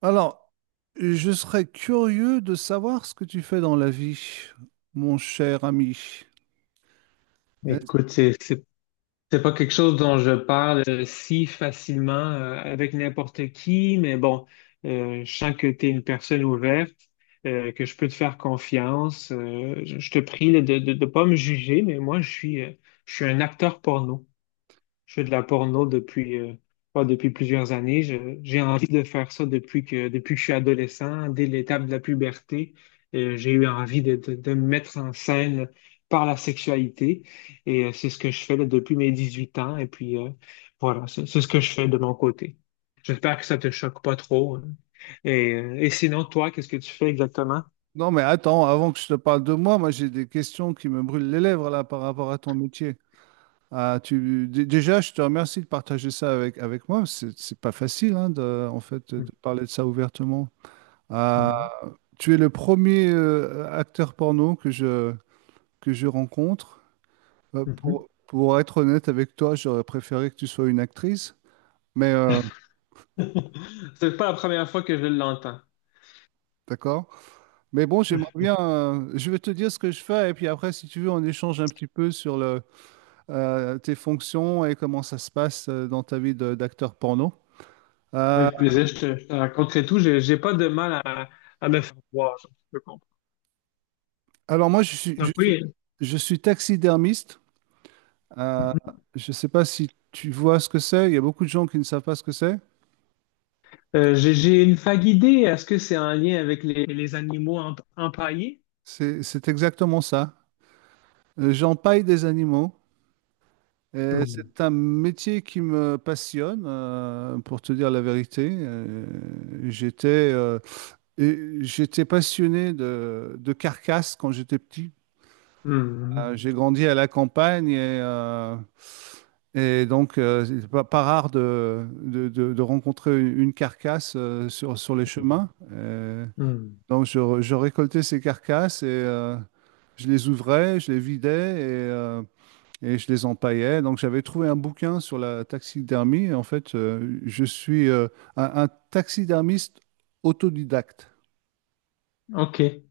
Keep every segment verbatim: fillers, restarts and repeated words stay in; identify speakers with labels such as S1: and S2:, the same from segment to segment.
S1: Alors, je serais curieux de savoir ce que tu fais dans la vie, mon cher ami. Est-
S2: Écoute, c'est c'est- c'est pas quelque chose dont je parle euh, si facilement euh, avec n'importe qui, mais bon, euh, je sens que tu es une personne ouverte, euh, que je peux te faire confiance. Euh, je, je te prie là, de ne pas me juger, mais moi, je suis, euh, je suis un acteur porno. Je fais de la porno depuis, euh, pas depuis plusieurs années. Je- j'ai envie de faire ça depuis que, depuis que je suis adolescent, dès l'étape de la puberté. Euh, j'ai eu envie de, de, de me mettre en scène par la sexualité. Et euh, c'est ce que je fais là, depuis mes dix-huit ans. Et puis, euh, voilà, c'est c'est ce que je fais de mon côté. J'espère que ça te choque pas trop, hein. Et, euh, et sinon, toi, qu'est-ce que tu fais exactement?
S1: Non, mais attends, avant que je te parle de moi, moi j'ai des questions qui me brûlent les lèvres là par rapport à ton métier. Ah, tu... dé- Déjà, je te remercie de partager ça avec, avec moi. C'est c'est pas facile, hein, de, en fait, de parler de ça ouvertement. Ah,
S2: Mhm,
S1: tu es le premier euh, acteur porno que je, que je rencontre. Euh,
S2: mhm.
S1: pour, pour être honnête avec toi, j'aurais préféré que tu sois une actrice, mais euh,
S2: C'est pas la première fois que je l'entends.
S1: d'accord. Mais bon, j'aimerais bien. Euh, je vais te dire ce que je fais, et puis après, si tu veux, on échange un petit peu sur le, euh, tes fonctions et comment ça se passe euh, dans ta vie de- d'acteur porno. Euh,
S2: Avec plaisir, je te, je te raconterai tout. J'ai, j'ai pas de mal à, à me faire voir, je peux comprendre.
S1: alors, moi, je suis, je
S2: Donc
S1: suis,
S2: oui,
S1: je suis taxidermiste. Euh, je ne sais pas si tu vois ce que c'est. Il y a beaucoup de gens qui ne savent pas ce que c'est.
S2: euh, j'ai, j'ai une vague idée. Est-ce que c'est en lien avec les, les animaux emp- empaillés?
S1: C'est, c'est exactement ça. Euh, J'empaille des animaux. et
S2: Hmm.
S1: C'est un métier qui me passionne, euh, pour te dire la vérité. Euh, j'étais. Euh, Et j'étais passionné de, de carcasses quand j'étais petit. Euh,
S2: Hmm.
S1: j'ai grandi à la campagne et, euh, et donc euh, c'est pas, pas rare de, de, de- de rencontrer une une carcasse euh, sur, sur les chemins. Euh,
S2: Hmm.
S1: donc je, re- je récoltais ces carcasses et euh, je les ouvrais, je les vidais et, euh, et je les empaillais. Donc j'avais trouvé un bouquin sur la taxidermie. En fait, euh, je suis euh, un un taxidermiste autodidacte.
S2: OK.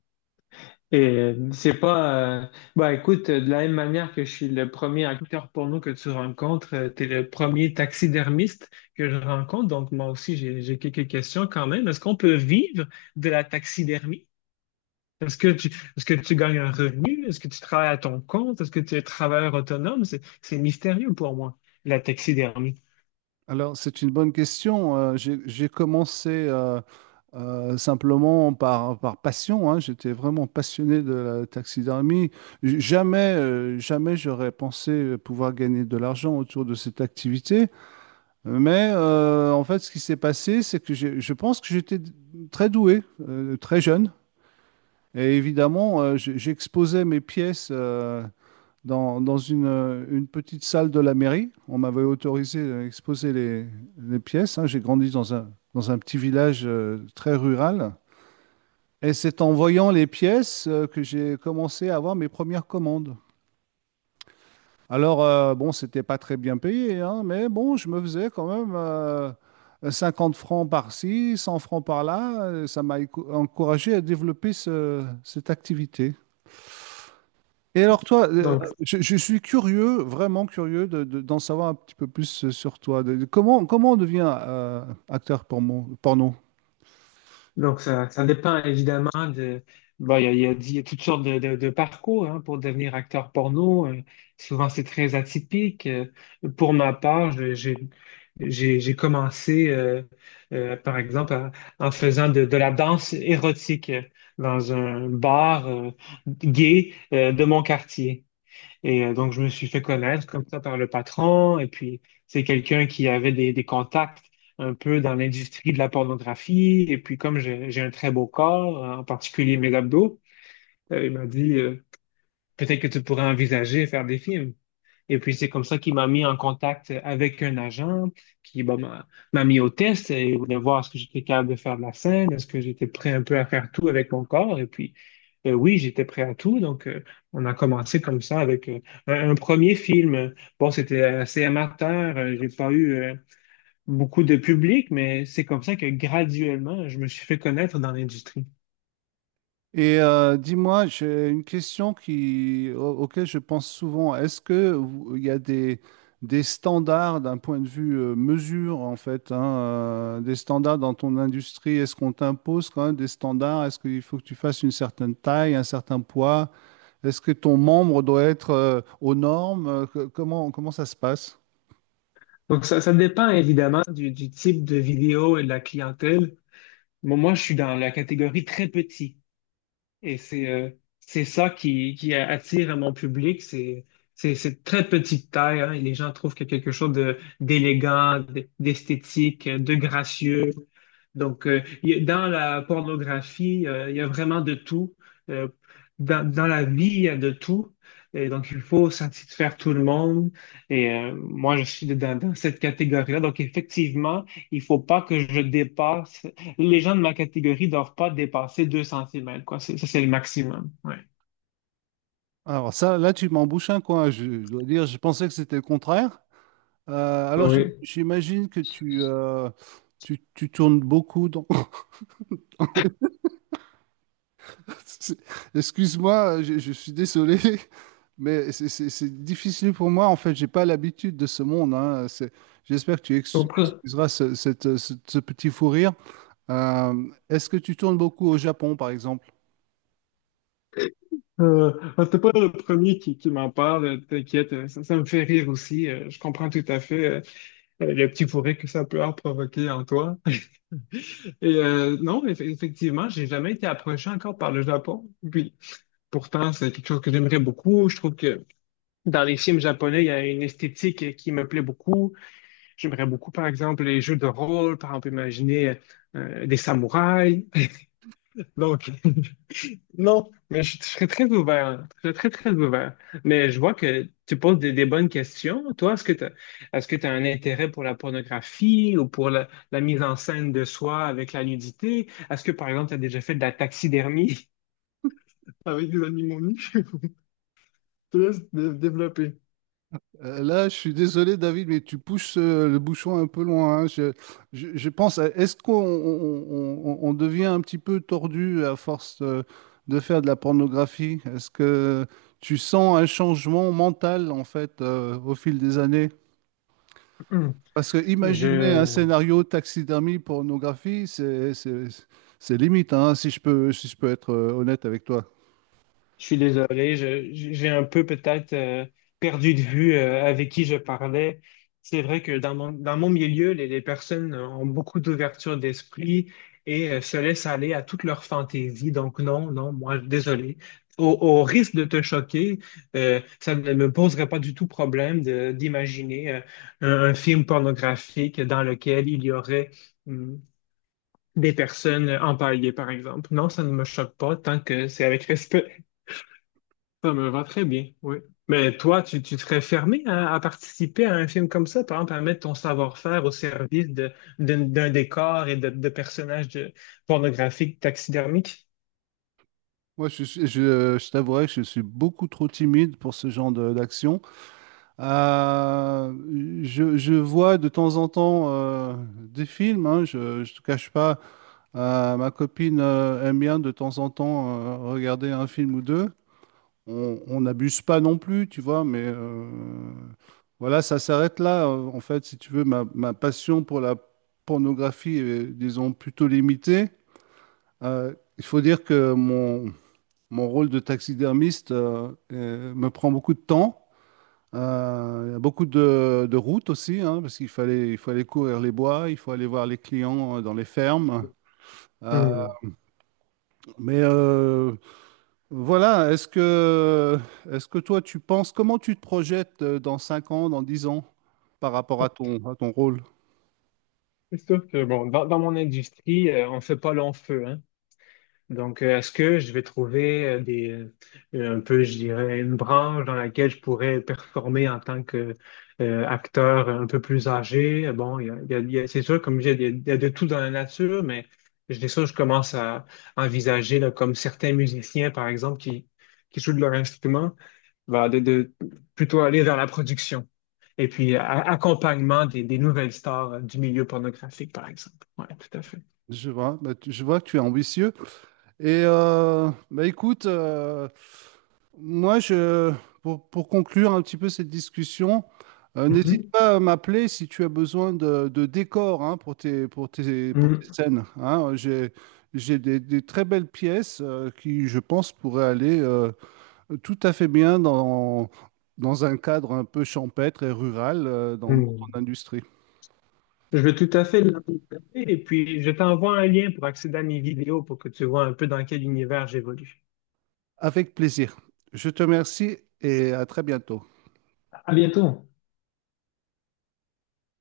S2: Et euh, c'est pas. Euh, bah écoute, euh, de la même manière que je suis le premier acteur porno que tu rencontres, euh, t'es le premier taxidermiste que je rencontre. Donc moi aussi, j'ai j'ai quelques questions quand même. Est-ce qu'on peut vivre de la taxidermie? Est-ce que tu, est-ce que tu gagnes un revenu? Est-ce que tu travailles à ton compte? Est-ce que tu es travailleur autonome? C'est, c'est mystérieux pour moi, la taxidermie.
S1: Alors, c'est une bonne question. Euh, j'ai j'ai commencé euh, euh, simplement par, par passion, hein. J'étais vraiment passionné de la taxidermie. J- Jamais, euh, jamais j'aurais pensé pouvoir gagner de l'argent autour de cette activité. Mais euh, en fait, ce qui s'est passé, c'est que j'ai- je pense que j'étais d- très doué, euh, très jeune. Et évidemment, euh, j- j'exposais mes pièces euh, dans, dans une, euh, une petite salle de la mairie. On m'avait autorisé à exposer les, les pièces, hein. J'ai grandi dans un, dans un petit village euh, très rural. Et c'est en voyant les pièces euh, que j'ai commencé à avoir mes premières commandes. Alors, euh, bon, c'était pas très bien payé, hein, mais bon, je me faisais quand même euh, cinquante francs par-ci, cent francs par-là. Euh, Ça m'a éco- encouragé à développer ce- cette activité. Et alors toi, euh,
S2: Donc,
S1: je, je suis curieux, vraiment curieux de, de- d'en savoir un petit peu plus euh, sur toi. De- de- comment, comment on devient euh, acteur porno, porno?
S2: Donc, ça, ça dépend évidemment de. Bon, il y a, il y a- il y a toutes sortes de, de- de parcours, hein, pour devenir acteur porno. Euh, souvent, c'est très atypique. Euh, pour ma part, je- j'ai j'ai j'ai commencé, euh, euh, par exemple, à- en faisant de, de la danse érotique euh, dans un bar euh, gay euh, de mon quartier. Et euh, donc, je me suis fait connaître comme ça par le patron. Et puis, c'est quelqu'un qui avait des, des contacts un peu dans l'industrie de la pornographie. Et puis, comme j'ai j'ai un très beau corps, euh, en particulier mes abdos, euh, il m'a dit, euh, peut-être que tu pourrais envisager faire des films. Et puis, c'est comme ça qu'il m'a mis en contact avec un agent qui, bah, m'a m'a mis au test et voulait voir est-ce que j'étais capable de faire de la scène, est-ce que j'étais prêt un peu à faire tout avec mon corps. Et puis, euh, oui, j'étais prêt à tout. Donc, euh, on a commencé comme ça avec euh, un, un premier film. Bon, c'était assez amateur. Euh, j'ai pas eu euh, beaucoup de public, mais c'est comme ça que graduellement, je me suis fait connaître dans l'industrie.
S1: Et euh, dis-moi, j'ai une question qui, au- auquel je pense souvent. Est-ce que vous- il y a des, des standards d'un point de vue euh, mesure, en fait, hein, euh, des standards dans ton industrie? Est-ce qu'on t'impose quand même des standards? Est-ce qu'il faut que tu fasses une certaine taille, un certain poids? Est-ce que ton membre doit être euh, aux normes? Euh, que- Comment, comment ça se passe?
S2: Donc, ça, ça dépend évidemment du, du type de vidéo et de la clientèle. Moi, moi, je suis dans la catégorie très petit. Et c'est euh, c'est ça qui, qui attire mon public. C'est c'est c'est de très petite taille, hein, et les gens trouvent qu'il y a quelque chose de d'élégant, d- d'esthétique, de gracieux. Donc, euh, y a- dans la pornographie, euh, il y a vraiment de tout. Euh, dans, dans la vie, il y a de tout. Et donc, il faut satisfaire tout le monde. Et euh, moi, je suis dans, dans cette catégorie-là. Donc, effectivement, il faut pas que je dépasse. Les gens de ma catégorie doivent pas dépasser deux centimètres, quoi. C'est- Ça, c'est le maximum. Ouais.
S1: Alors ça, là, tu m'embouches un coin. Je, je dois dire, je pensais que c'était le contraire. Euh, alors j'im-
S2: Oui,
S1: j'imagine que tu, euh, tu, tu tournes beaucoup dans... C'est- Excuse-moi, je, je suis désolé, mais c'est c'est- c'est difficile pour moi. En fait, j'ai pas l'habitude de ce monde, hein. C'est- J'espère que tu
S2: je
S1: ex-
S2: comprends.
S1: excuseras ce, cette- ce- ce petit fou rire. Euh, est-ce que tu tournes beaucoup au Japon, par exemple?
S2: Euh, c'est pas le premier qui, qui m'en parle, euh, t'inquiète, euh, ça, ça me fait rire aussi, euh, je comprends tout à fait. euh, le petit bourré que ça peut avoir provoqué en toi. Et euh, non, eff- effectivement, j'ai jamais été approché encore par le Japon. Puis, pourtant, c'est quelque chose que j'aimerais beaucoup. Je trouve que dans les films japonais, il y a une esthétique qui me plaît beaucoup. J'aimerais beaucoup, par exemple, les jeux de rôle, par exemple, imaginer euh, des samouraïs. Donc, non, mais je, je serais très ouvert, hein. Je serais très, très ouvert. Mais je vois que tu poses des, des bonnes questions. Toi, est-ce que tu est-ce que tu as un intérêt pour la pornographie ou pour la, la mise en scène de soi avec la nudité? Est-ce que, par exemple, tu as déjà fait de la taxidermie? Avec des animaux nus, je te laisse dé- développer.
S1: Euh, Là, je suis désolé, David, mais tu pousses euh, le bouchon un peu loin, hein. Je, je- je pense, à- est-ce qu'on on- on- on devient un petit peu tordu à force euh, de, faire de la pornographie? Est-ce que tu sens un changement mental, en fait, euh, au fil des années?
S2: Hum.
S1: Parce que imaginer un
S2: Je,
S1: scénario taxidermie pornographie, c'est, c'est, c'est limite, hein, si je peux, si je peux être euh, honnête avec toi.
S2: Je suis désolé, je- j'ai un peu peut-être euh, perdu de vue euh, avec qui je parlais. C'est vrai que dans mon, dans mon milieu, les, les personnes ont beaucoup d'ouverture d'esprit et euh, se laissent aller à toutes leurs fantaisies. Donc non, non, moi, désolé. Au, au risque de te choquer, euh, ça ne me poserait pas du tout problème de- d'imaginer euh, un, un film pornographique dans lequel il y aurait hum, des personnes empaillées, par exemple. Non, ça ne me choque pas tant que c'est avec respect. Ça me va très bien, oui. Mais toi, tu, tu serais fermé à, à, participer à un film comme ça, par exemple, à mettre ton savoir-faire au service de, d'un d'un décor et de, de personnages de- pornographiques taxidermiques?
S1: Moi, je, suis- je, je t'avouerai que je suis beaucoup trop timide pour ce genre de- d'action. Euh, je, je vois de temps en temps euh, des films, hein, je ne te cache pas. Euh, ma copine euh, aime bien de temps en temps euh, regarder un film ou deux. On on n'abuse pas non plus, tu vois, mais euh, voilà, ça s'arrête là. euh, En fait, si tu veux, ma, ma passion pour la pornographie est, disons, plutôt limitée. Euh, il faut dire que mon, mon rôle de taxidermiste euh, euh, me prend beaucoup de temps. Euh, il y a beaucoup de, de routes aussi, hein, parce qu'il fallait, il faut aller courir les bois, il faut aller voir les clients euh, dans les fermes. Euh,
S2: Hmm.
S1: mais euh, voilà, est-ce que, est-ce que toi, tu penses, comment tu te projettes euh, dans cinq ans, dans dix ans, par rapport à ton, à ton rôle?
S2: C'est sûr que, bon, dans, dans mon industrie, euh, on ne fait pas long feu, hein. Donc, euh, est-ce que je vais trouver euh, des, euh, un peu, je dirais, une branche dans laquelle je pourrais performer en tant que euh, acteur un peu plus âgé? Bon, il y a, il y a- il y a- c'est sûr, comme je dis, il y a, il y a de tout dans la nature, mais je dis ça, je commence à envisager, là, comme certains musiciens, par exemple, qui, qui jouent de leur instrument, ben, de, de plutôt aller vers la production. Et puis, a- accompagnement des, des nouvelles stars euh, du milieu pornographique, par exemple. Oui, tout à fait.
S1: Je vois, bah, tu- je vois que tu es ambitieux. Et euh, bah, écoute, euh, Moi, je, pour, pour conclure un petit peu cette discussion, euh, n'hésite pas à m'appeler si tu as besoin de, de décors, hein, pour tes, pour tes, pour tes
S2: Mhm.
S1: scènes, hein. J'ai, j'ai des, des très belles pièces euh, qui, je pense, pourraient aller euh, tout à fait bien dans, dans un cadre un peu champêtre et rural euh, dans dans ton
S2: Mhm.
S1: industrie.
S2: Je vais tout à fait l'apporter et puis je t'envoie un lien pour accéder à mes vidéos pour que tu vois un peu dans quel univers j'évolue.
S1: Avec plaisir. Je te remercie et à très bientôt.
S2: À bientôt.